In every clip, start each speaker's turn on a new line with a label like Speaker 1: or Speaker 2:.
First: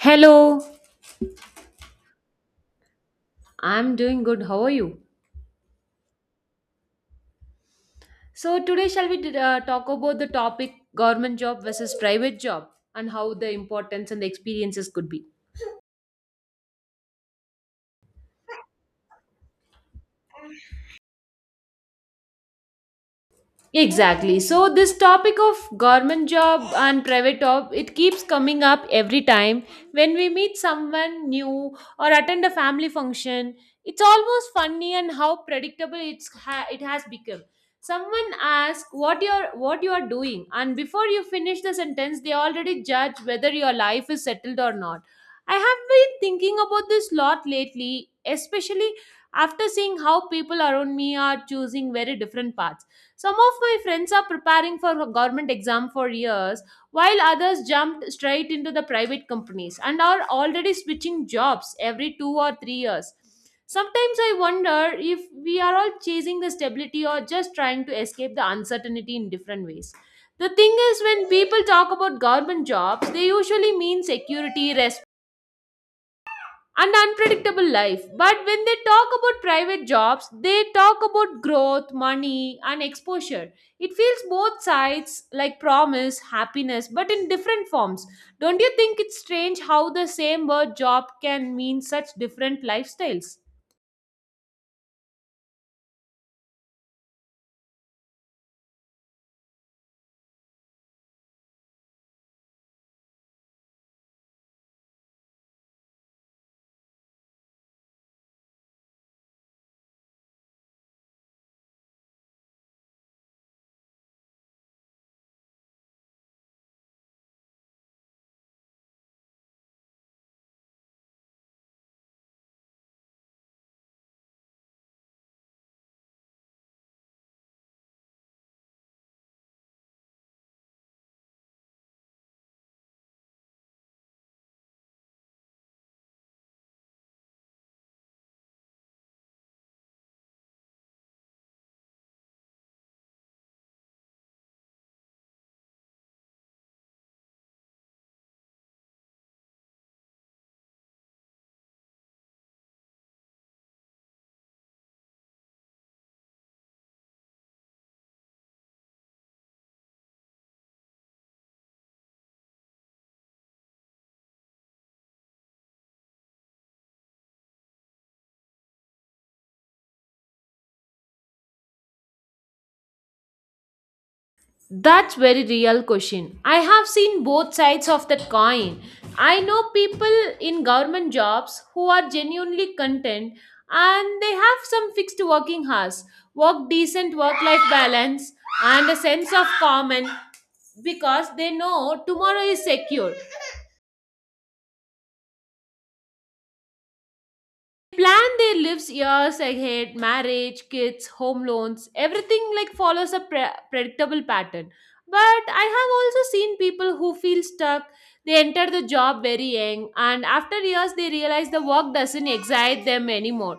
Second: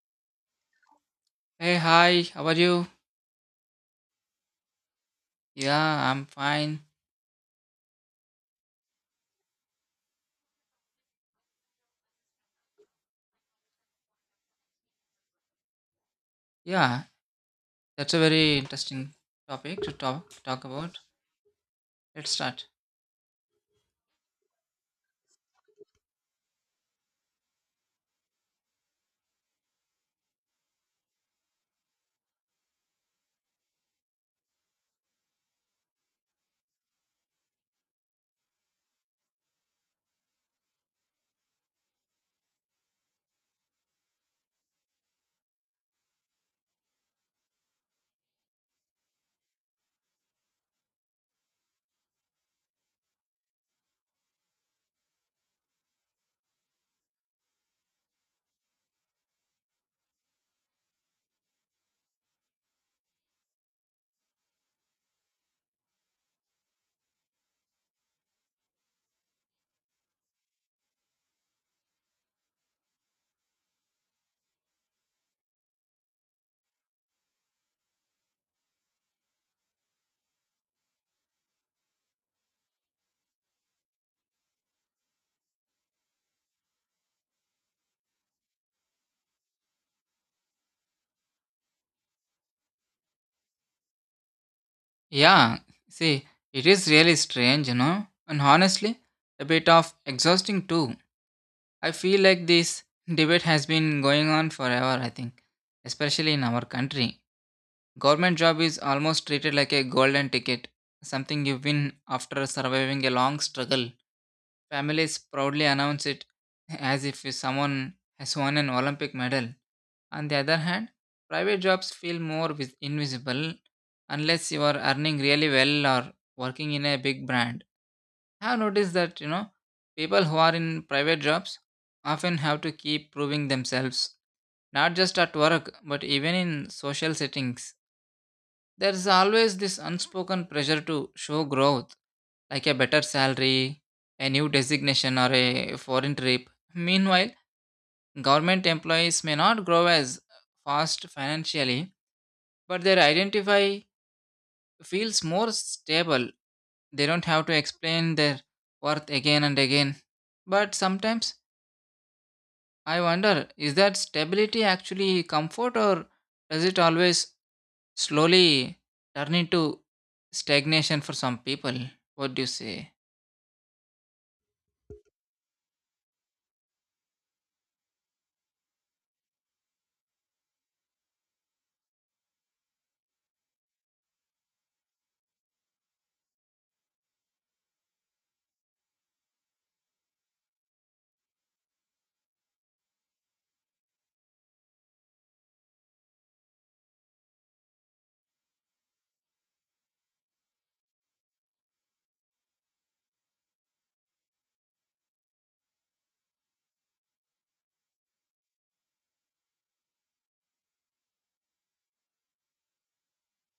Speaker 1: Hello,
Speaker 2: Hey, hi, how are you?
Speaker 1: I'm doing good. How are you?
Speaker 2: Yeah, I'm fine.
Speaker 1: So, today shall we talk about the topic government job versus private job and how the importance and the experiences could be.
Speaker 2: Yeah, that's a very interesting topic to talk about. Let's start.
Speaker 1: Exactly. So this topic of government job and private job, it keeps coming up every time when we meet someone new or attend a family function. It's almost funny and how predictable it has become. Someone asks what you are doing, and before you finish the sentence, they already judge whether your life is settled or not. I have been thinking about this lot lately, especially after seeing how people around me are choosing very different paths. Some of my friends are preparing for a government exam for years, while others jumped straight into the private companies and are already switching jobs every 2 or 3 years. Sometimes I wonder if we are all chasing the stability or just trying to escape the uncertainty in different ways. The thing is, when people talk about government jobs, they usually mean security, and unpredictable life. But when they talk about private jobs, they talk about growth, money, and exposure. It feels both sides like promise, happiness, but in different forms. Don't you think it's strange how the same word job can mean such different lifestyles?
Speaker 2: Yeah, see, it is really strange, and honestly, a bit of exhausting too. I feel like this debate has been going on forever, I think, especially in our country. Government job is almost treated like a golden ticket, something you win after surviving a long struggle. Families proudly announce it as if someone has won an Olympic medal. On the other hand, private jobs feel more invisible unless you are earning really well or working in a big brand. I have noticed that, people who are in private jobs often have to keep proving themselves, not just at work, but even in social settings. There is always this unspoken pressure to show growth, like a better salary, a new designation, or a foreign trip. Meanwhile, government employees may not grow as fast financially, but their identity feels more stable. They don't have to explain their worth again and again. But sometimes I wonder, is that stability actually comfort, or does it always slowly turn into stagnation for some people? What do you say?
Speaker 1: That's very real question. I have seen both sides of that coin. I know people in government jobs who are genuinely content and they have some fixed working hours, work decent work life balance and a sense of calm and because they know tomorrow is secure. Plan their lives years ahead, marriage, kids, home loans, everything like follows a predictable pattern. But I have also seen people who feel stuck. They enter the job very young and after years they realize the work doesn't excite them anymore.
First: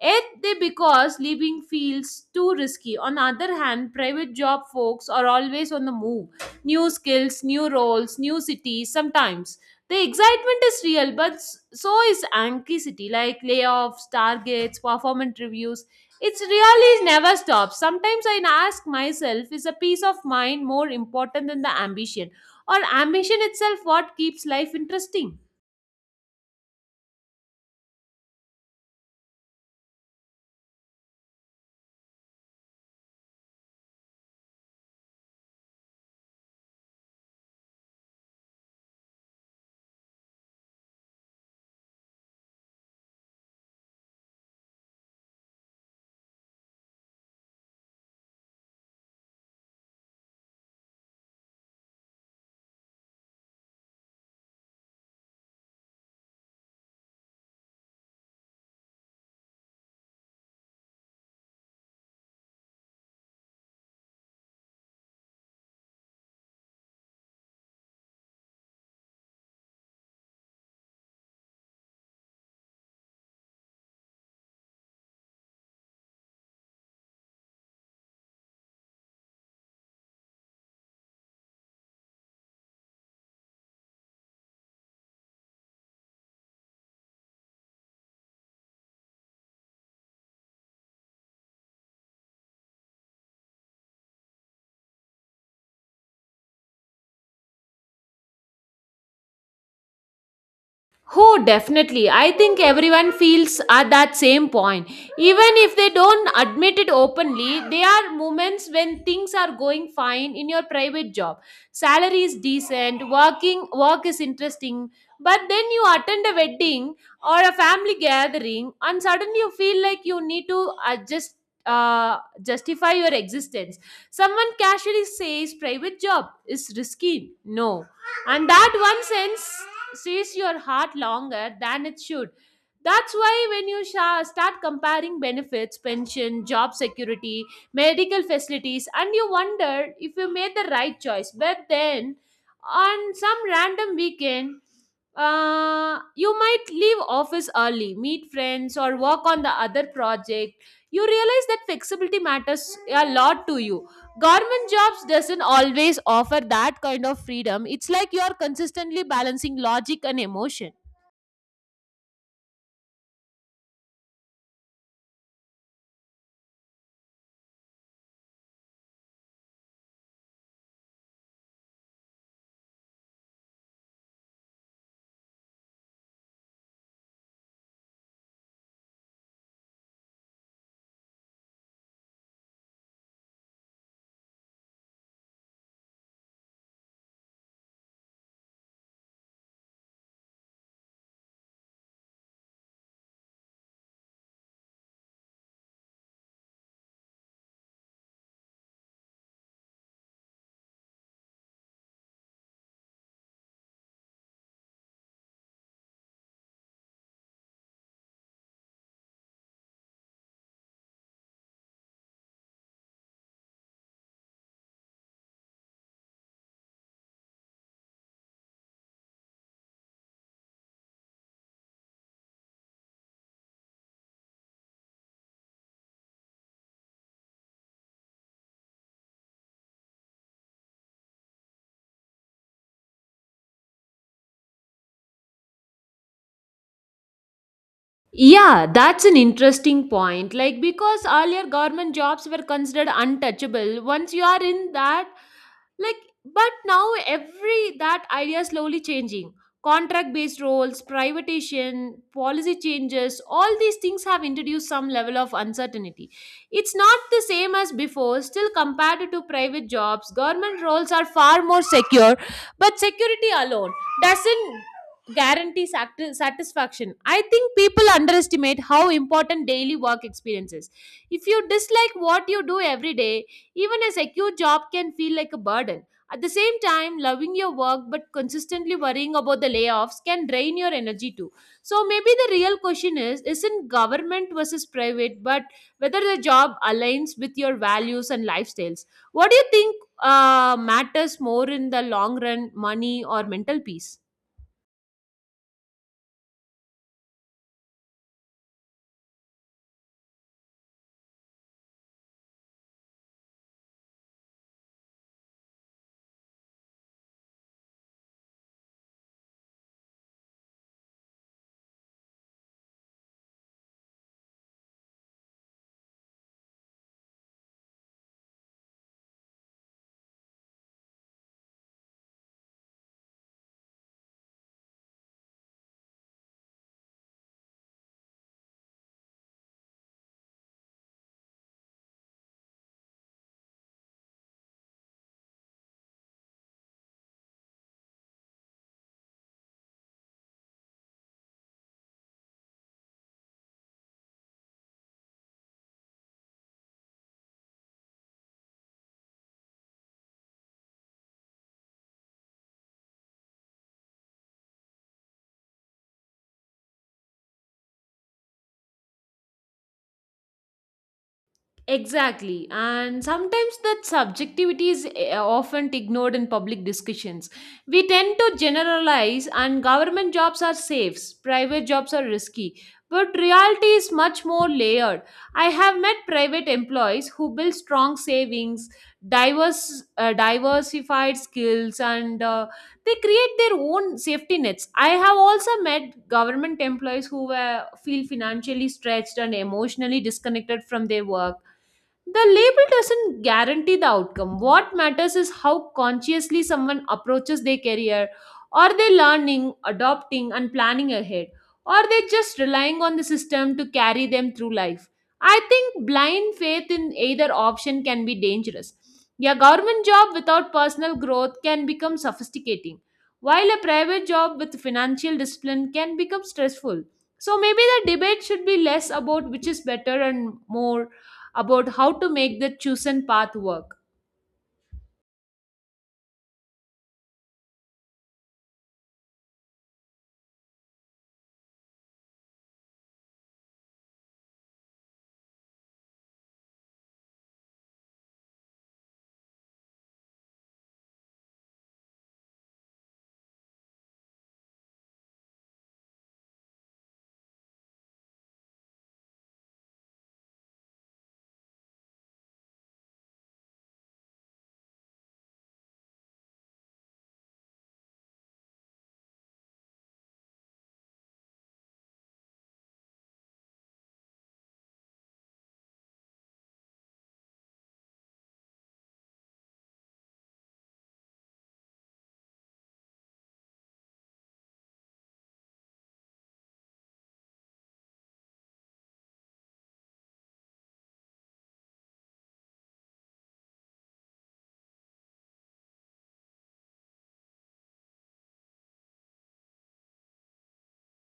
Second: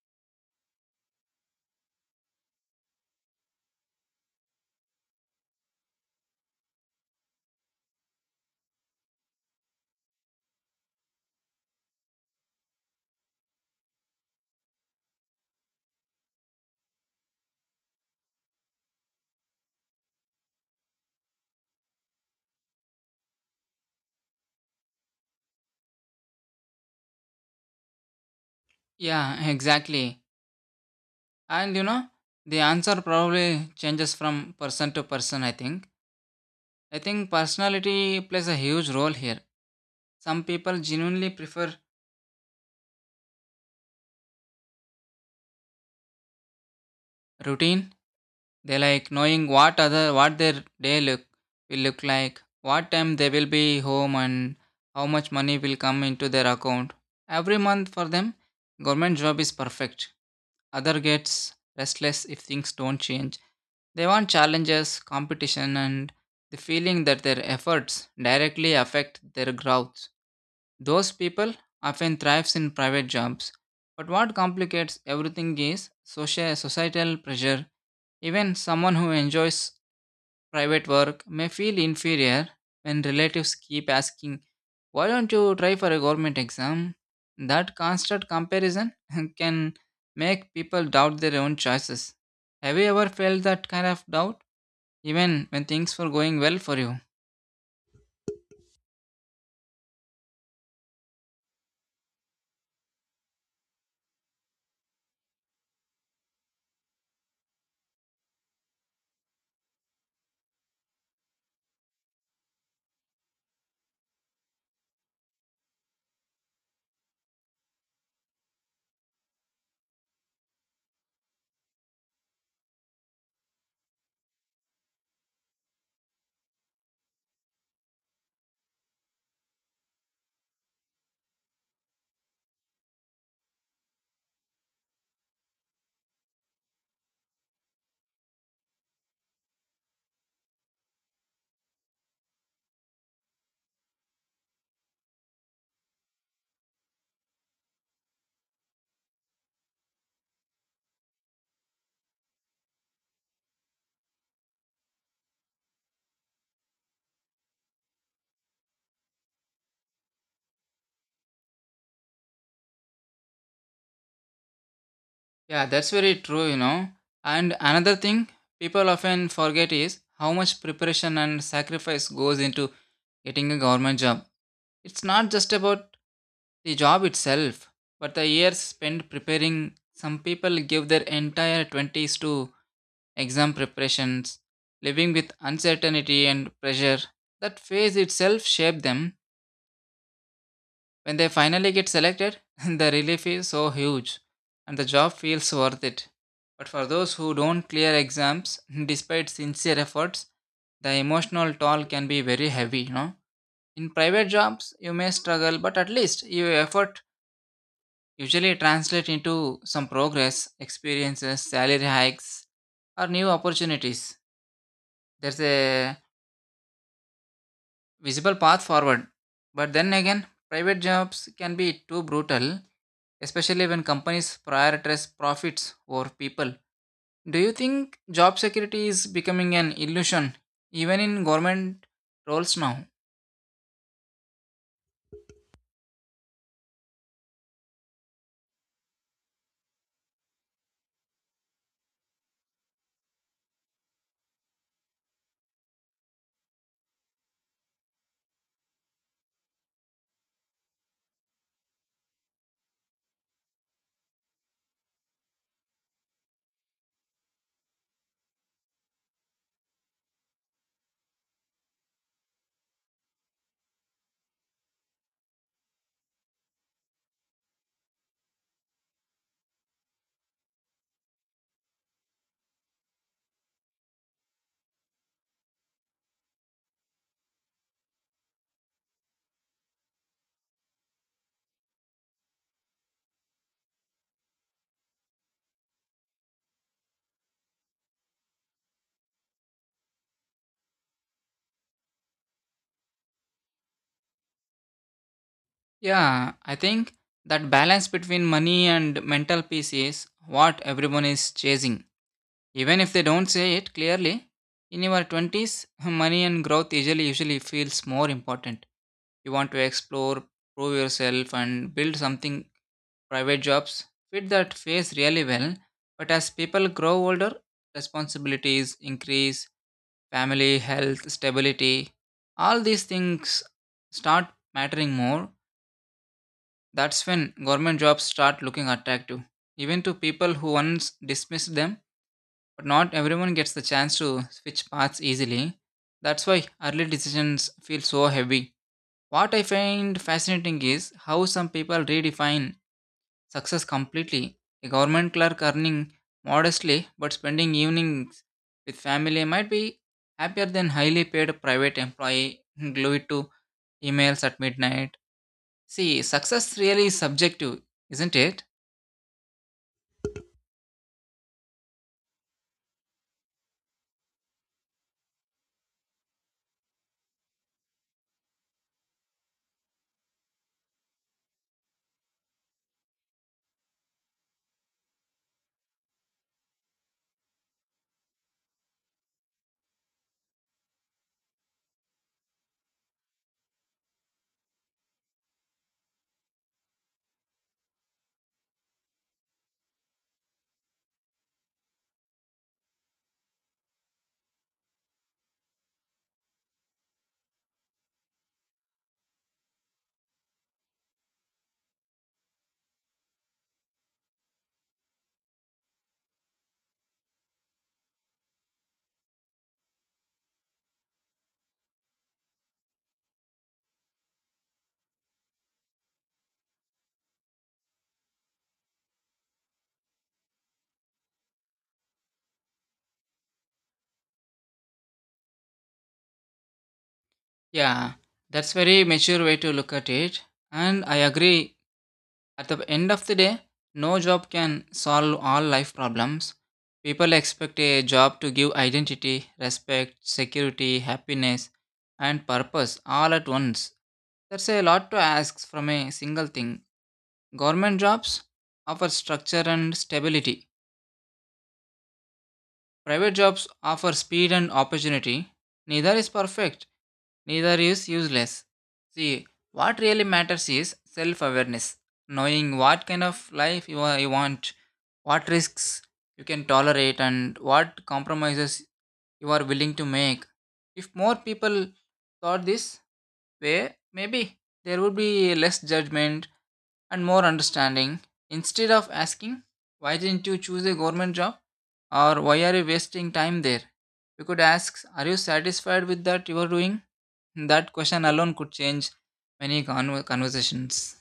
Speaker 1: Yet they because leaving feels too risky. On the other hand, private job folks are always on the move. New skills, new roles, new cities, sometimes. The excitement is real, but so is anxiety, like layoffs, targets, performance reviews. It's really never stops. Sometimes I ask myself, is a peace of mind more important than the ambition? Or ambition itself what keeps life interesting?
Speaker 2: Yeah, exactly. And the answer probably changes from person to person, I think. I think personality plays a huge role here. Some people genuinely prefer routine. They like knowing what their day look will look like, what time they will be home, and how much money will come into their account every month. For them, government job is perfect. Other gets restless if things don't change. They want challenges, competition, and the feeling that their efforts directly affect their growth. Those people often thrives in private jobs, but what complicates everything is societal pressure. Even someone who enjoys private work may feel inferior when relatives keep asking, why don't you try for a government exam? That constant comparison can make people doubt their own choices. Have you ever felt that kind of doubt, even when things were going well for you?
Speaker 1: Oh, definitely. I think everyone feels at that same point. Even if they don't admit it openly, there are moments when things are going fine in your private job. Salary is decent, working work is interesting, but then you attend a wedding or a family gathering and suddenly you feel like you need to adjust justify your existence. Someone casually says private job is risky. No. And that one sense says your heart longer than it should. That's why when you start comparing benefits, pension, job security, medical facilities, and you wonder if you made the right choice, but then on some random weekend, you might leave office early, meet friends, or work on the other project. You realize that flexibility matters a lot to you. Government jobs doesn't always offer that kind of freedom. It's like you're consistently balancing logic and emotion.
Speaker 2: Yeah, that's very true. And another thing people often forget is how much preparation and sacrifice goes into getting a government job. It's not just about the job itself, but the years spent preparing. Some people give their entire 20s to exam preparations, living with uncertainty and pressure. That phase itself shaped them. When they finally get selected, the relief is so huge and the job feels worth it. But for those who don't clear exams despite sincere efforts, the emotional toll can be very heavy. In private jobs, you may struggle, but at least your effort usually translates into some progress, experiences, salary hikes, or new opportunities. There's a visible path forward. But then again, private jobs can be too brutal, especially when companies prioritize profits over people. Do you think job security is becoming an illusion even in government roles now?
Speaker 1: Yeah, that's an interesting point. Like because earlier government jobs were considered untouchable. Once you are in that, like, but now every that idea is slowly changing. Contract based roles, privatization, policy changes, all these things have introduced some level of uncertainty. It's not the same as before. Still compared to private jobs, government roles are far more secure, but security alone doesn't guarantee satisfaction. I think people underestimate how important daily work experience is. If you dislike what you do every day, even a secure job can feel like a burden. At the same time, loving your work but consistently worrying about the layoffs can drain your energy too. So maybe the real question is isn't government versus private, but whether the job aligns with your values and lifestyles. What do you think matters more in the long run, money or mental peace?
Speaker 2: Yeah, I think that balance between money and mental peace is what everyone is chasing. Even if they don't say it clearly, in your 20s, money and growth usually feels more important. You want to explore, prove yourself and build something. Private jobs fit that phase really well, but as people grow older, responsibilities increase, family, health, stability, all these things start mattering more. That's when government jobs start looking attractive, even to people who once dismissed them, but not everyone gets the chance to switch paths easily. That's why early decisions feel so heavy. What I find fascinating is how some people redefine success completely. A government clerk earning modestly but spending evenings with family might be happier than highly paid private employee glued to emails at midnight. See, success really is subjective, isn't it?
Speaker 1: Exactly. And sometimes that subjectivity is often ignored in public discussions. We tend to generalize, and government jobs are safe, private jobs are risky. But reality is much more layered. I have met private employees who build strong savings, diverse, diversified skills, and they create their own safety nets. I have also met government employees who were, feel financially stretched and emotionally disconnected from their work. The label doesn't guarantee the outcome. What matters is how consciously someone approaches their career. Are they learning, adopting, and planning ahead? Or are they just relying on the system to carry them through life? I think blind faith in either option can be dangerous. A government job without personal growth can become sophisticating, while a private job with financial discipline can become stressful. So maybe the debate should be less about which is better and more about how to make the chosen path work.
Speaker 2: Yeah, that's very mature way to look at it. And I agree. At the end of the day, no job can solve all life problems. People expect a job to give identity, respect, security, happiness, and purpose all at once. That's a lot to ask from a single thing. Government jobs offer structure and stability. Private jobs offer speed and opportunity. Neither is perfect, neither is useless. See, what really matters is self awareness, knowing what kind of life you want, what risks you can tolerate, and what compromises you are willing to make. If more people thought this way, maybe there would be less judgment and more understanding. Instead of asking, why didn't you choose a government job? Or why are you wasting time there? You could ask, are you satisfied with that you are doing? That question alone could change many conversations.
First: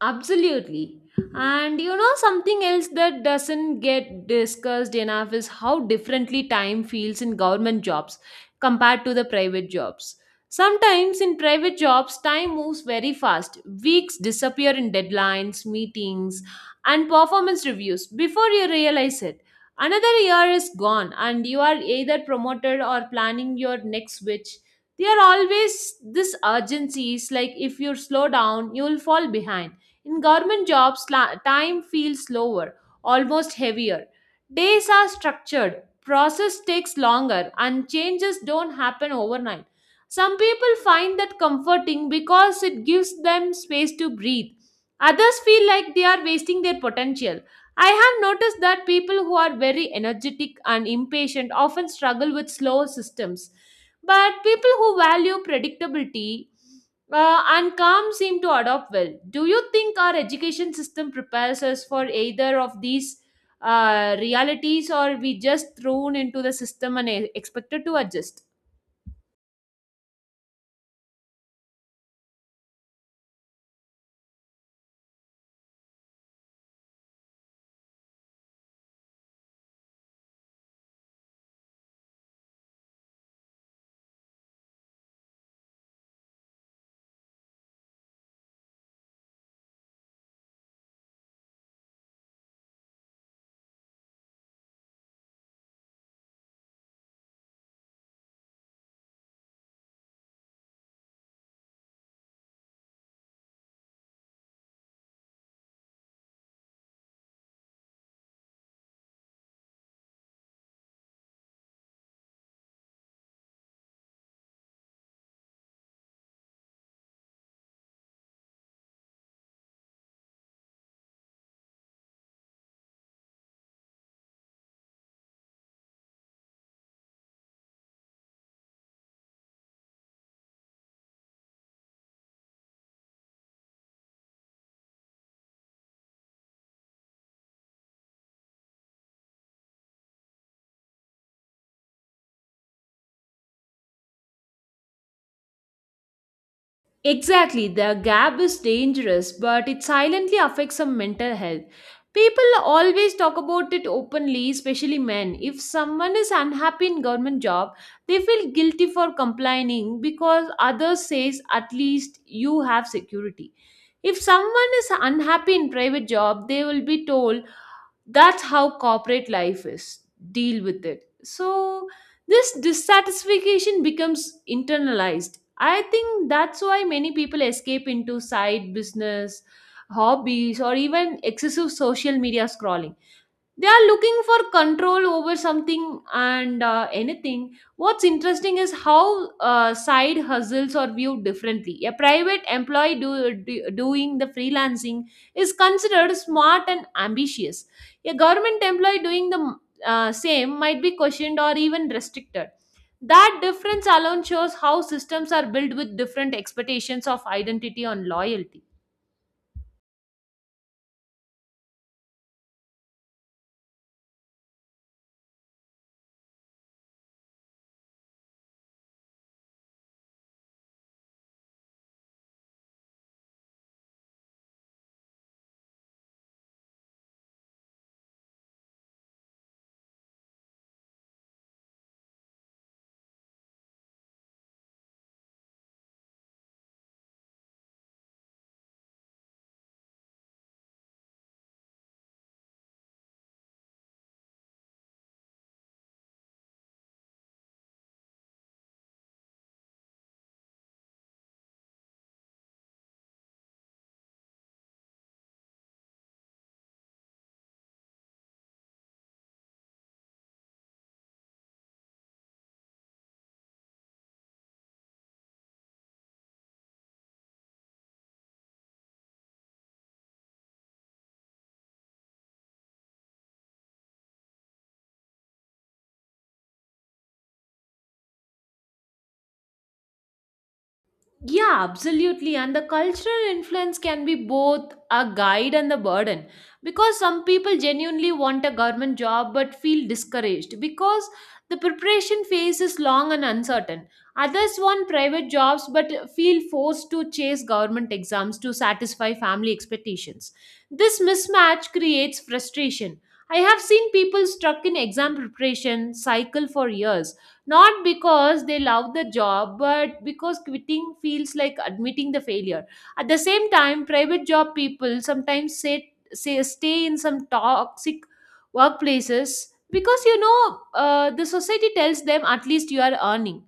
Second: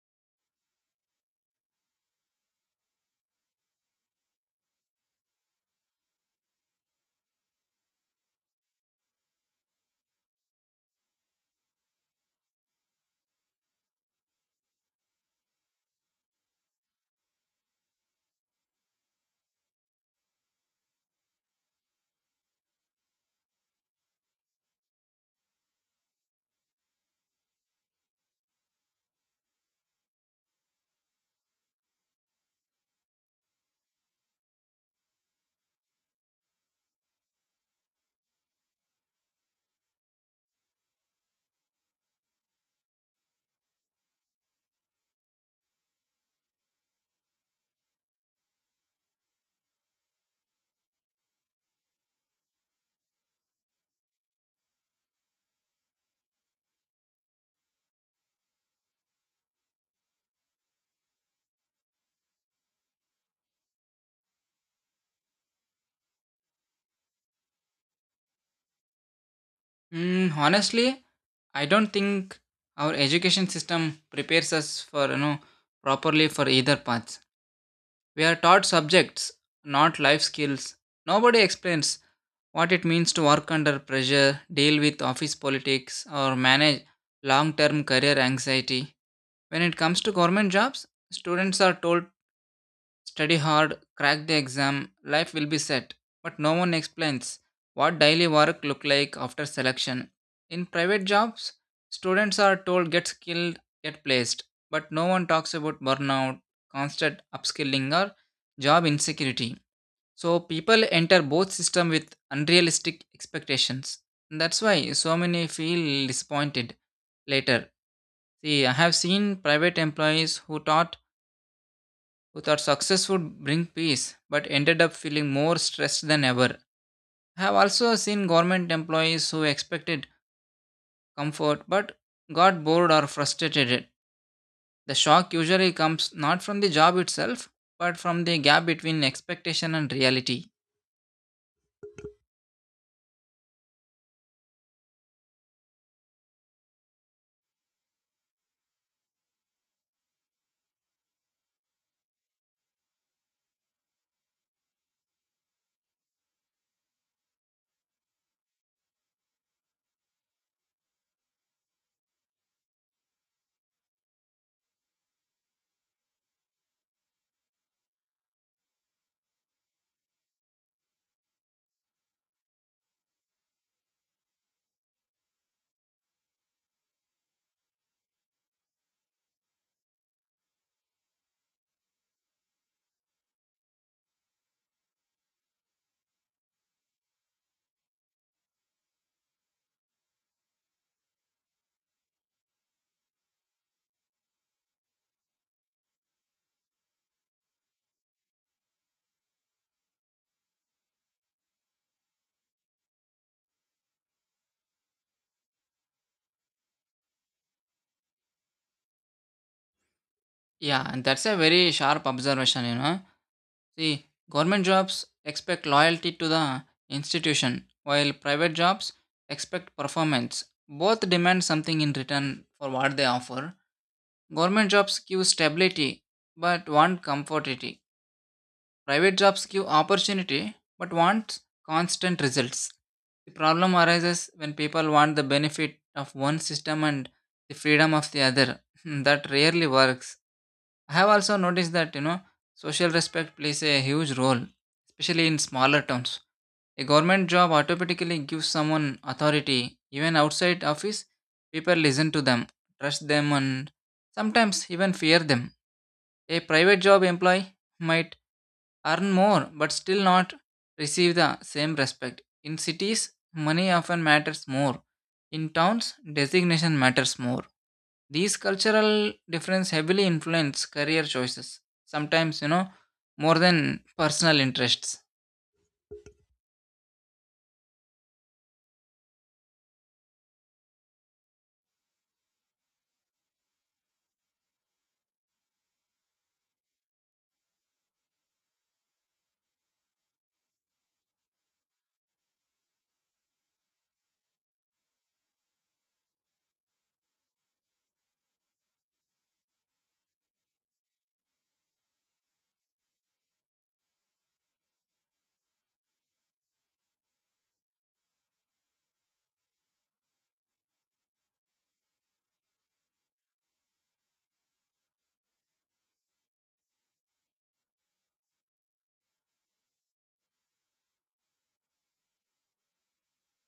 Speaker 1: Absolutely. And you know, something else that doesn't get discussed enough is how differently time feels in government jobs compared to the private jobs. Sometimes in private jobs, time moves very fast. Weeks disappear in deadlines, meetings, and performance reviews before you realize it. Another year is gone, and you are either promoted or planning your next switch. There are always this urgencies like if you slow down, you'll fall behind. In government jobs, time feels slower, almost heavier. Days are structured, process takes longer, and changes don't happen overnight. Some people find that comforting because it gives them space to breathe. Others feel like they are wasting their potential. I have noticed that people who are very energetic and impatient often struggle with slow systems. But people who value predictability and calm seem to adopt well. Do you think our education system prepares us for either of these realities, or we just thrown into the system and expected to adjust?
Speaker 2: Honestly, I don't think our education system prepares us for properly for either path. We are taught subjects, not life skills. Nobody explains what it means to work under pressure, deal with office politics, or manage long-term career anxiety. When it comes to government jobs, students are told study hard, crack the exam, life will be set. But no one explains what daily work look like after selection. In private jobs, students are told get skilled, get placed, but no one talks about burnout, constant upskilling or job insecurity. So people enter both system with unrealistic expectations. That's why so many feel disappointed later. See, I have seen private employees who thought success would bring peace, but ended up feeling more stressed than ever. I have also seen government employees who expected comfort but got bored or frustrated. The shock usually comes not from the job itself, but from the gap between expectation and reality.
Speaker 1: Exactly, the gap is dangerous, but it silently affects some mental health. People always talk about it openly, especially men. If someone is unhappy in government job, they feel guilty for complaining because others says at least you have security. If someone is unhappy in private job, they will be told that's how corporate life is. Deal with it. So this dissatisfaction becomes internalized. I think that's why many people escape into side business, hobbies, or even excessive social media scrolling. They are looking for control over something and, anything. What's interesting is how side hustles are viewed differently. A private employee doing the freelancing is considered smart and ambitious. A government employee doing the same might be questioned or even restricted. That difference alone shows how systems are built with different expectations of identity and loyalty.
Speaker 2: Yeah, and that's a very sharp observation. See, government jobs expect loyalty to the institution, while private jobs expect performance. Both demand something in return for what they offer. Government jobs give stability but want comfortability. Private jobs give opportunity but want constant results. The problem arises when people want the benefit of one system and the freedom of the other. That rarely works. I have also noticed that, social respect plays a huge role, especially in smaller towns. A government job automatically gives someone authority. Even outside office, people listen to them, trust them, and sometimes even fear them. A private job employee might earn more but still not receive the same respect. In cities, money often matters more. In towns, designation matters more. These cultural difference heavily influence career choices. Sometimes, more than personal interests.
Speaker 1: Yeah, absolutely. And the cultural influence can be both a guide and a burden because some people genuinely want a government job but feel discouraged because the preparation phase is long and uncertain. Others want private jobs but feel forced to chase government exams to satisfy family expectations. This mismatch creates frustration. I have seen people stuck in exam preparation cycle for years, not because they love the job but because quitting feels like admitting the failure. At the same time, private job people sometimes say stay in some toxic workplaces because you know, the society tells them at least you are earning.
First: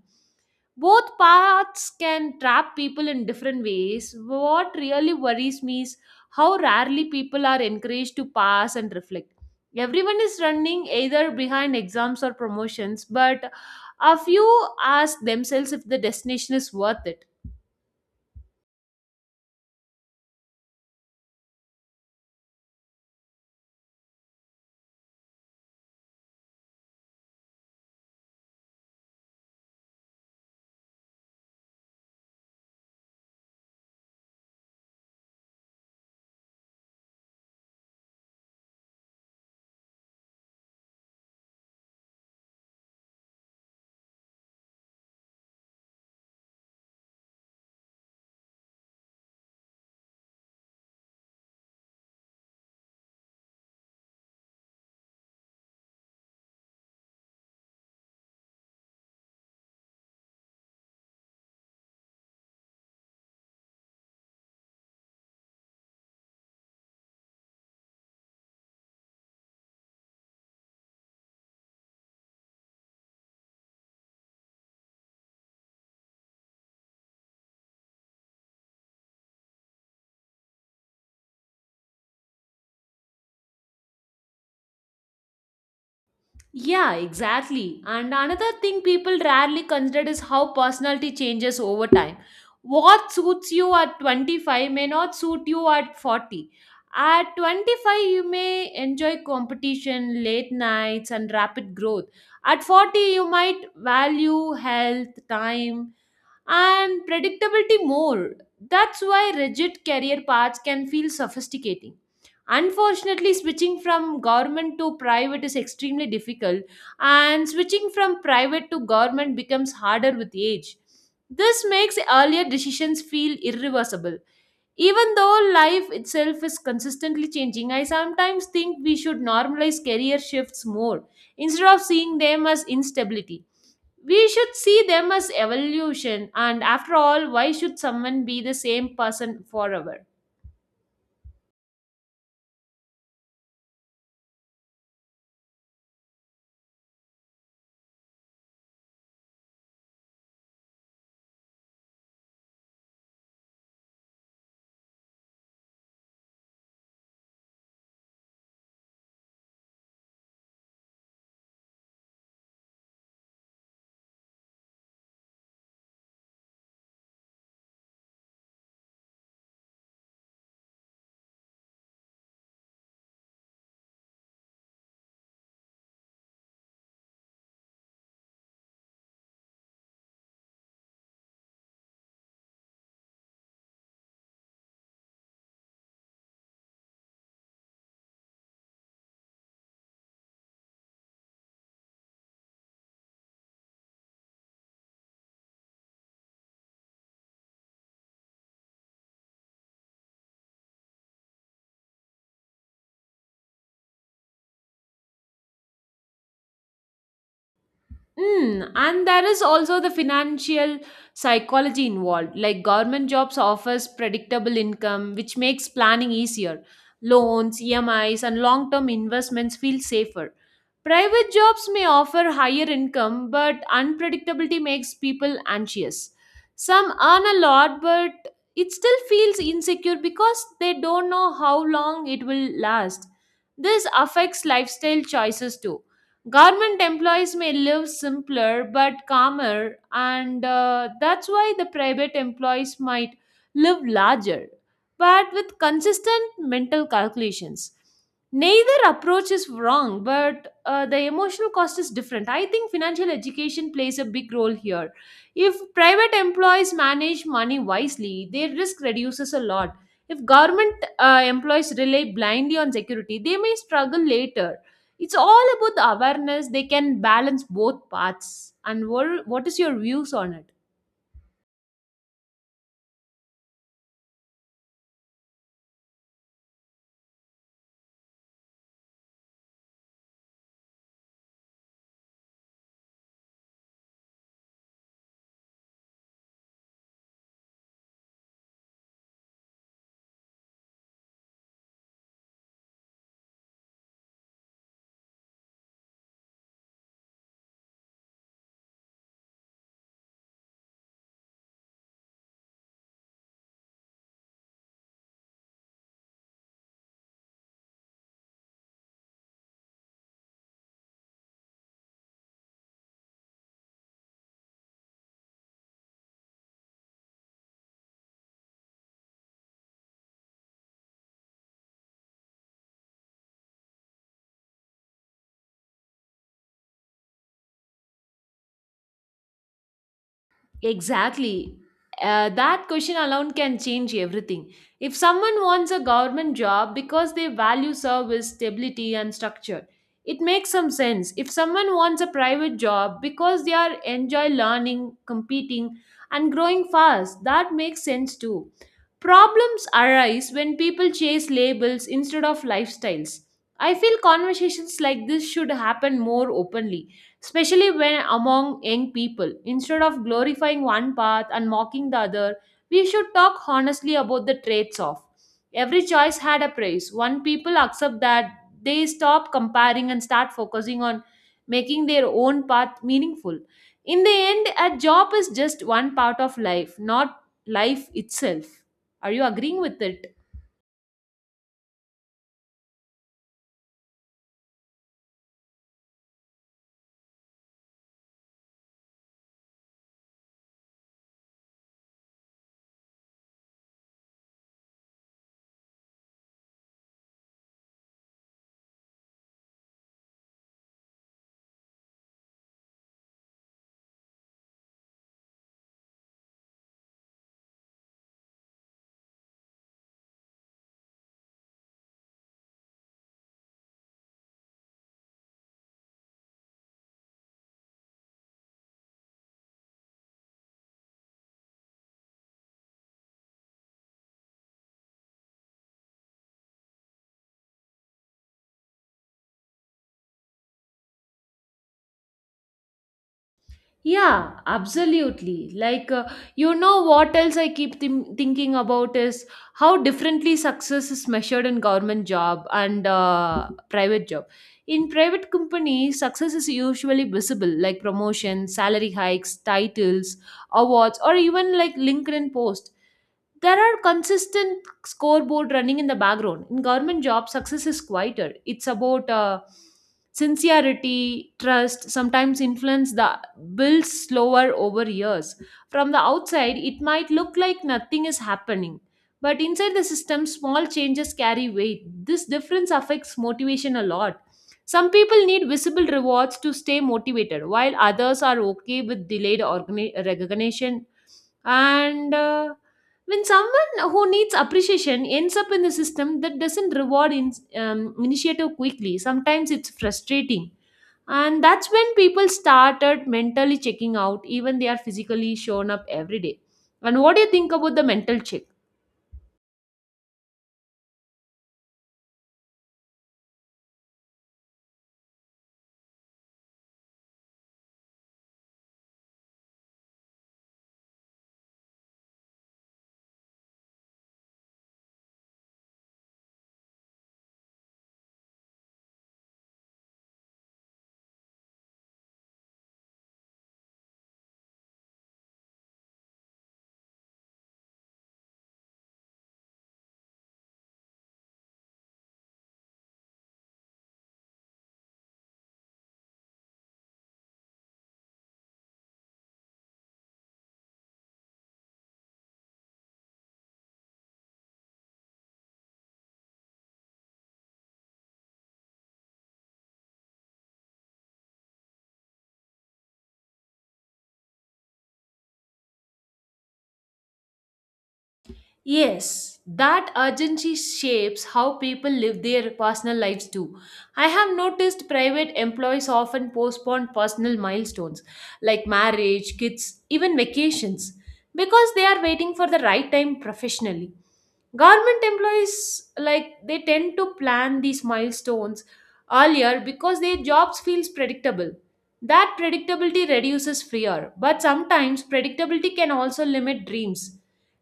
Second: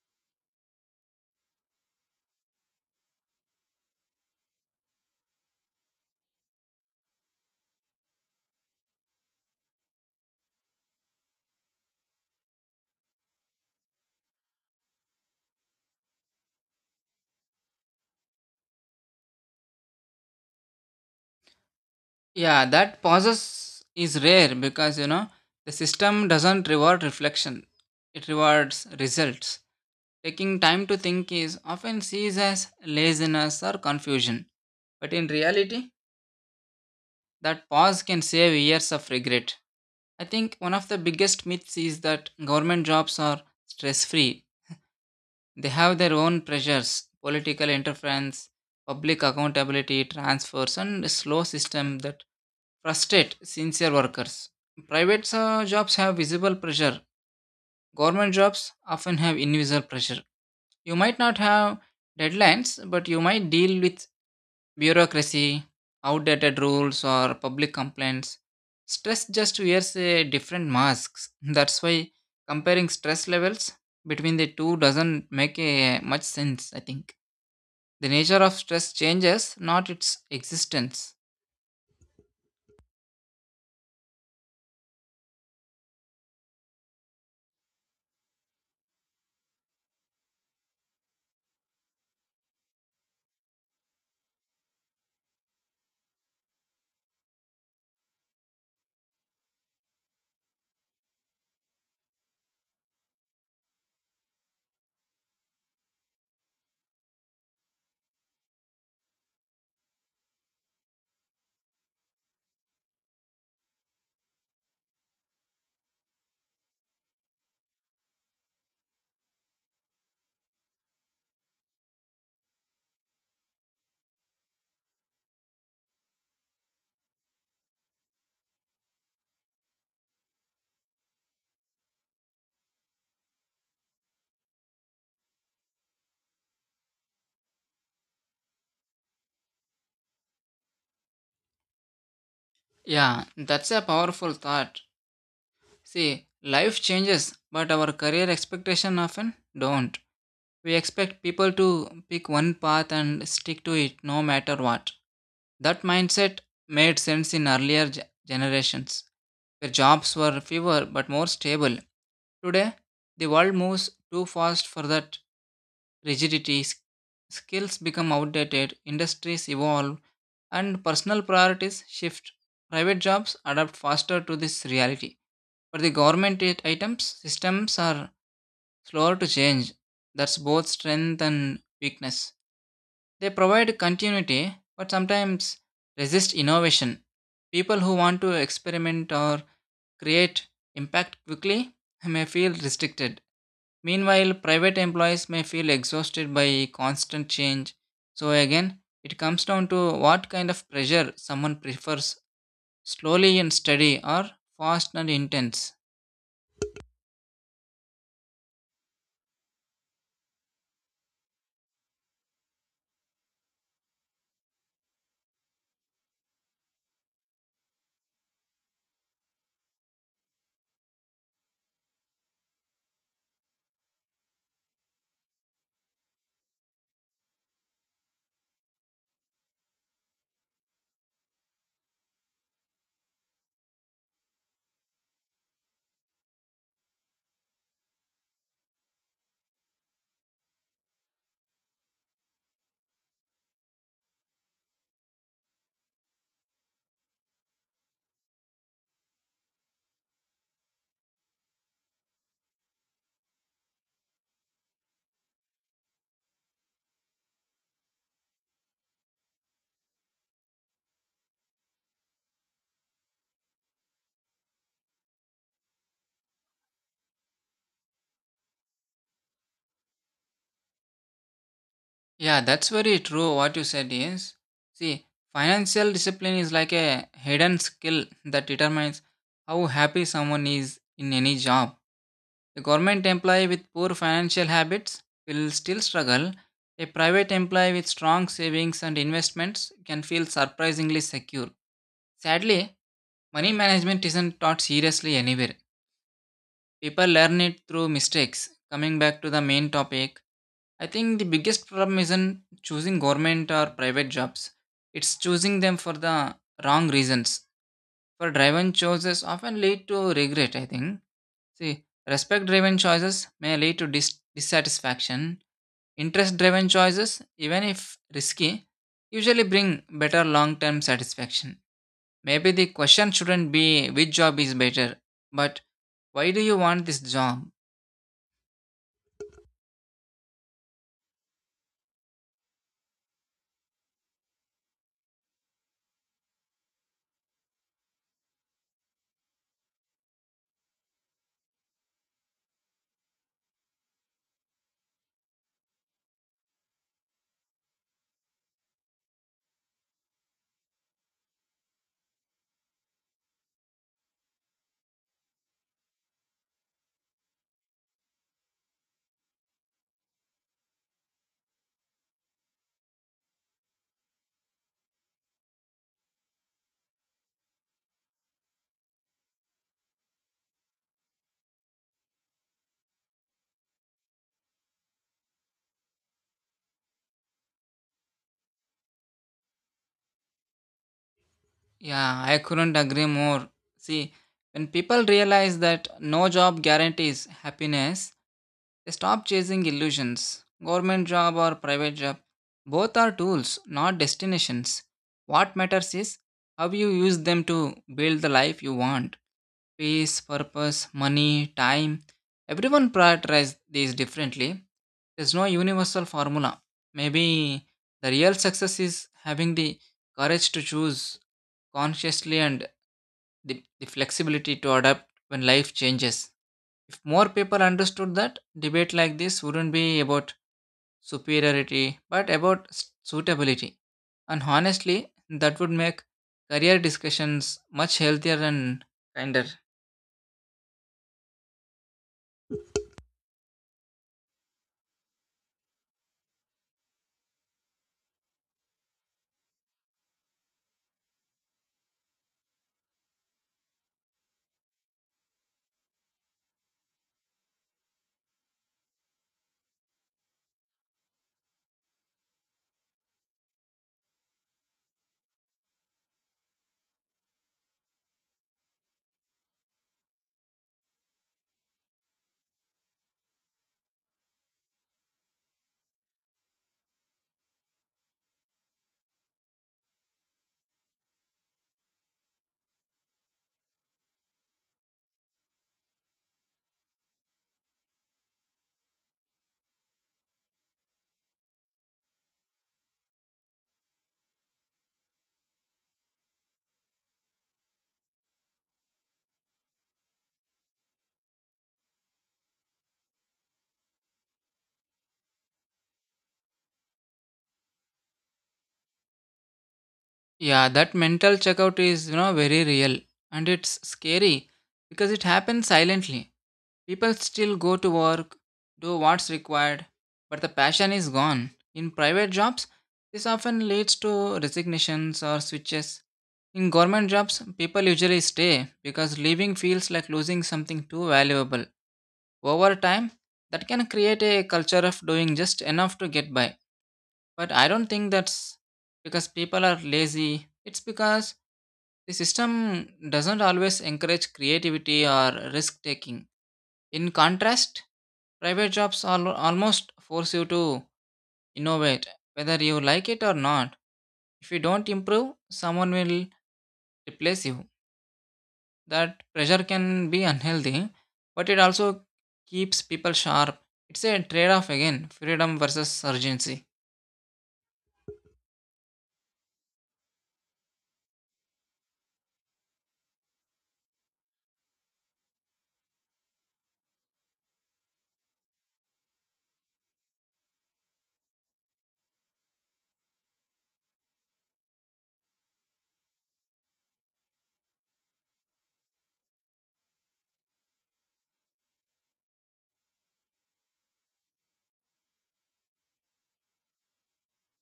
Speaker 1: Both paths can trap people in different ways. What really worries me is how rarely people are encouraged to pass and reflect. Everyone is running either behind exams or promotions, but a few ask themselves if the destination is worth it.
Speaker 2: Yeah, that pauses is rare because, the system doesn't reward reflection. It rewards results. Taking time to think is often seen as laziness or confusion. But in reality, that pause can save years of regret. I think one of the biggest myths is that government jobs are stress free. They have their own pressures, political interference, public accountability, transfers, and a slow system that frustrate sincere workers. Private jobs have visible pressure. Government jobs often have invisible pressure. You might not have deadlines, but you might deal with bureaucracy, outdated rules, or public complaints. Stress just wears a different masks. That's why comparing stress levels between the two doesn't make a much sense, I think. The nature of stress changes, not its existence.
Speaker 1: Yeah, exactly. And another thing people rarely consider is how personality changes over time. What suits you at 25 may not suit you at 40. At 25, you may enjoy competition, late nights, and rapid growth. At 40, you might value health, time, and predictability more. That's why rigid career paths can feel sophisticating. Unfortunately, switching from government to private is extremely difficult, and switching from private to government becomes harder with age. This makes earlier decisions feel irreversible. Even though life itself is consistently changing, I sometimes think we should normalize career shifts more instead of seeing them as instability. We should see them as evolution, and after all, why should someone be the same person forever?
Speaker 2: Yeah, that's a powerful thought. See, life changes, but our career expectation often don't. We expect people to pick one path and stick to it no matter what. That mindset made sense in earlier generations, where jobs were fewer but more stable. Today, the world moves too fast for that rigidity. Skills become outdated, industries evolve, and personal priorities shift. Private jobs adapt faster to this reality. For the government items, systems are slower to change. That's both strength and weakness. They provide continuity, but sometimes resist innovation. People who want to experiment or create impact quickly may feel restricted. Meanwhile, private employees may feel exhausted by constant change. So, again, it comes down to what kind of pressure someone prefers, slowly and steady or fast and intense.
Speaker 1: Mm, and there is also the financial psychology involved. Like government jobs offers predictable income, which makes planning easier. Loans, EMIs, and long-term investments feel safer. Private jobs may offer higher income, but unpredictability makes people anxious. Some earn a lot, but it still feels insecure because they don't know how long it will last. This affects lifestyle choices too. Government employees may live simpler but calmer, and that's why the private employees might live larger, but with consistent mental calculations. Neither approach is wrong, but the emotional cost is different. I think financial education plays a big role here. If private employees manage money wisely, their risk reduces a lot. If government employees rely blindly on security, they may struggle later. It's all about the awareness. They can balance both paths. And what is your views on it?
Speaker 2: Yeah, that's very true. What you said is, see, financial discipline is like a hidden skill that determines how happy someone is in any job. A government employee with poor financial habits will still struggle. A private employee with strong savings and investments can feel surprisingly secure. Sadly, money management isn't taught seriously anywhere. People learn it through mistakes. Coming back to the main topic, I think the biggest problem isn't choosing government or private jobs. It's choosing them for the wrong reasons. For driven choices often lead to regret, I think. See, respect driven choices may lead to dissatisfaction. Interest driven choices, even if risky, usually bring better long term satisfaction. Maybe the question shouldn't be which job is better, but why do you want this job?
Speaker 1: Exactly. That question alone can change everything. If someone wants a government job because they value service, stability, and structure, it makes some sense. If someone wants a private job because they are enjoy learning, competing, and growing fast, that makes sense too. Problems arise when people chase labels instead of lifestyles. I feel conversations like this should happen more openly, especially when among young people. Instead of glorifying one path and mocking the other, we should talk honestly about the traits of. Every choice had a price. One people accept that, they stop comparing and start focusing on making their own path meaningful. In the end, a job is just one part of life, not life itself. Are you agreeing with it?
Speaker 2: Yeah, I couldn't agree more. See, when people realize that no job guarantees happiness, they stop chasing illusions. Government job or private job, both are tools, not destinations. What matters is how you use them to build the life you want. Peace, purpose, money, time. Everyone prioritizes these differently. There's no universal formula. Maybe the real success is having the courage to choose consciously and the flexibility to adapt when life changes. If more people understood that, debate like this wouldn't be about superiority but about suitability. And honestly, that would make career discussions much healthier and kinder.
Speaker 1: Yeah, absolutely. Like, what else I keep thinking about is how differently success is measured in government job and private job. In private companies, success is usually visible, like promotion, salary hikes, titles, awards, or even like LinkedIn post. There are consistent scoreboard running in the background. In government job, success is quieter. It's about sincerity, trust, sometimes influence that builds slower over years. From the outside, it might look like nothing is happening. But inside the system, small changes carry weight. This difference affects motivation a lot. Some people need visible rewards to stay motivated, while others are okay with delayed recognition, and when someone who needs appreciation ends up in the system that doesn't reward in, initiative quickly, sometimes it's frustrating, and that's when people started mentally checking out even they are physically shown up every day. And what do you think about the mental check?
Speaker 2: Yeah, that mental checkout is, very real and it's scary because it happens silently. People still go to work, do what's required, but the passion is gone. In private jobs, this often leads to resignations or switches. In government jobs, people usually stay because leaving feels like losing something too valuable. Over time, that can create a culture of doing just enough to get by. But I don't think that's because people are lazy. It's because the system doesn't always encourage creativity or risk taking. In contrast, private jobs almost force you to innovate, whether you like it or not. If you don't improve, someone will replace you. That pressure can be unhealthy, but it also keeps people sharp. It's a trade off again, freedom versus urgency.
Speaker 1: Yes, that urgency shapes how people live their personal lives too. I have noticed private employees often postpone personal milestones like marriage, kids, even vacations because they are waiting for the right time professionally. Government employees, like, they tend to plan these milestones earlier because their jobs feels predictable. That predictability reduces fear, but sometimes predictability can also limit dreams.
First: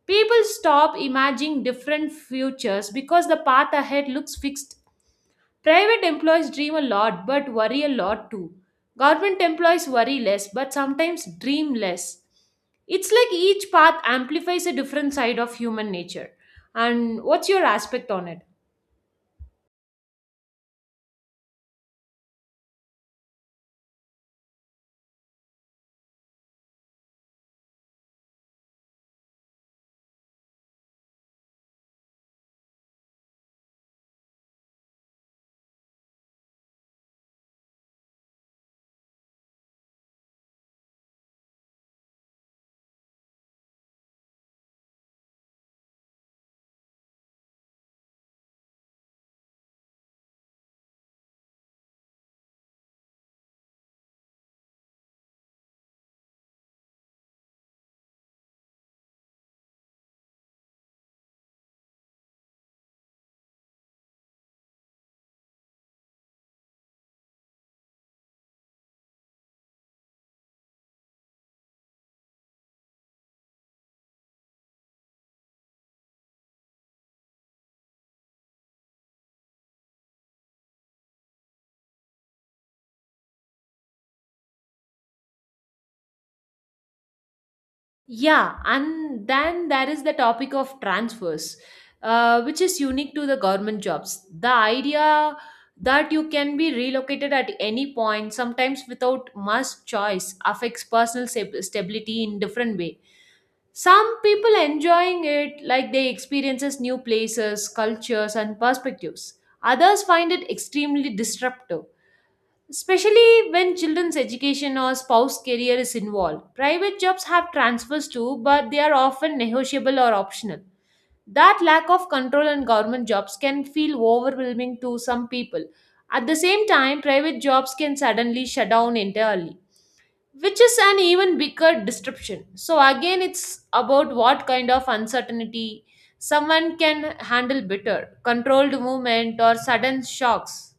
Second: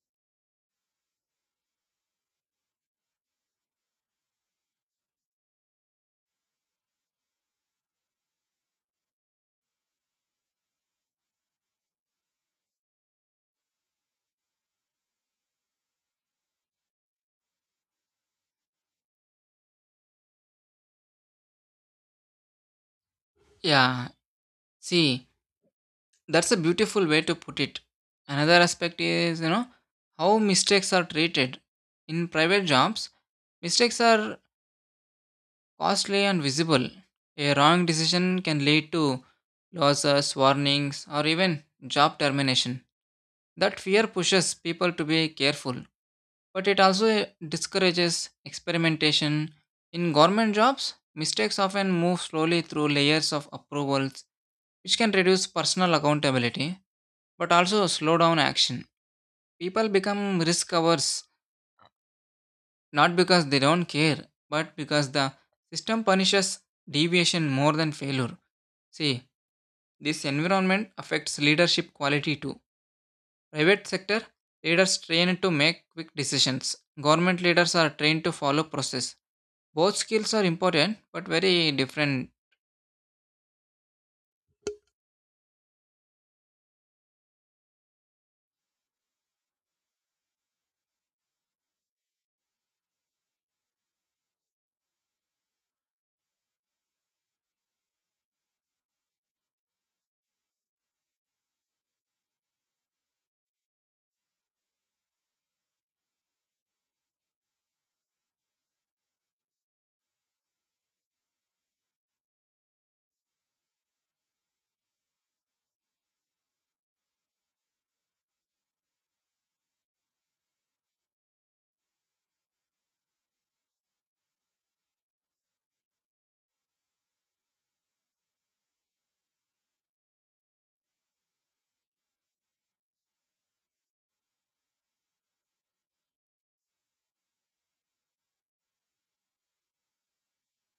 Speaker 1: People stop imagining different futures because the path ahead looks fixed. Private employees dream a lot but worry a lot too. Government employees worry less but sometimes dream less. It's like each path amplifies a different side of human nature. And what's your aspect on it?
Speaker 2: Yeah, see, that's a beautiful way to put it. Another aspect is, how mistakes are treated. In private jobs, mistakes are costly and visible. A wrong decision can lead to losses, warnings, or even job termination. That fear pushes people to be careful, but it also discourages experimentation. In government jobs, mistakes often move slowly through layers of approvals, which can reduce personal accountability but also slow down action. People become risk averse not because they don't care, but because the system punishes deviation more than failure. See, this environment affects leadership quality too. Private sector leaders train to make quick decisions. Government leaders are trained to follow process. Both skills are important but very different.
Speaker 1: Yeah, and then there is the topic of transfers, which is unique to the government jobs. The idea that you can be relocated at any point, sometimes without much choice, affects personal stability in different way. Some people enjoying it, like they experiences new places, cultures, and perspectives. Others find it extremely disruptive. Especially when children's education or spouse career is involved. Private jobs have transfers too, but they are often negotiable or optional. That lack of control in government jobs can feel overwhelming to some people. At the same time, private jobs can suddenly shut down entirely, which is an even bigger disruption. So, again, it's about what kind of uncertainty someone can handle, better controlled movement or sudden shocks.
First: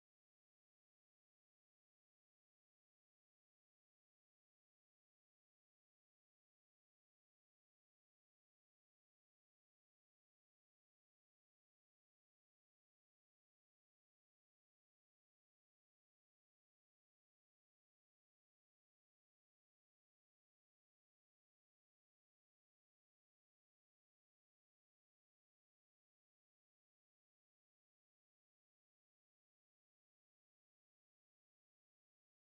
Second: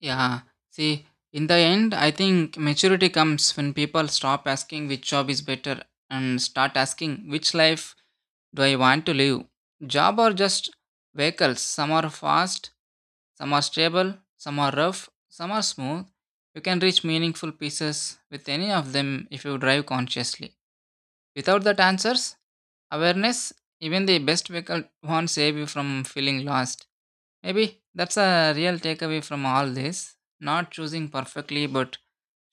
Speaker 2: Yeah. See, in the end, I think maturity comes when people stop asking which job is better and start asking which life do I want to live. Job are just vehicles. Some are fast, some are stable, some are rough, some are smooth. You can reach meaningful pieces with any of them if you drive consciously. Without that answers, awareness, even the best vehicle won't save you from feeling lost. Maybe that's a real takeaway from all this. Not choosing perfectly but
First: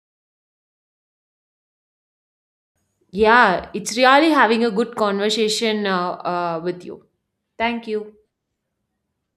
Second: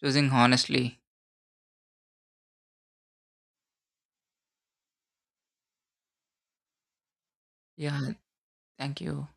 Speaker 2: choosing honestly.
Speaker 1: Yeah, it's really having a good conversation with you. Thank
Speaker 2: Yeah,
Speaker 1: you.
Speaker 2: thank you.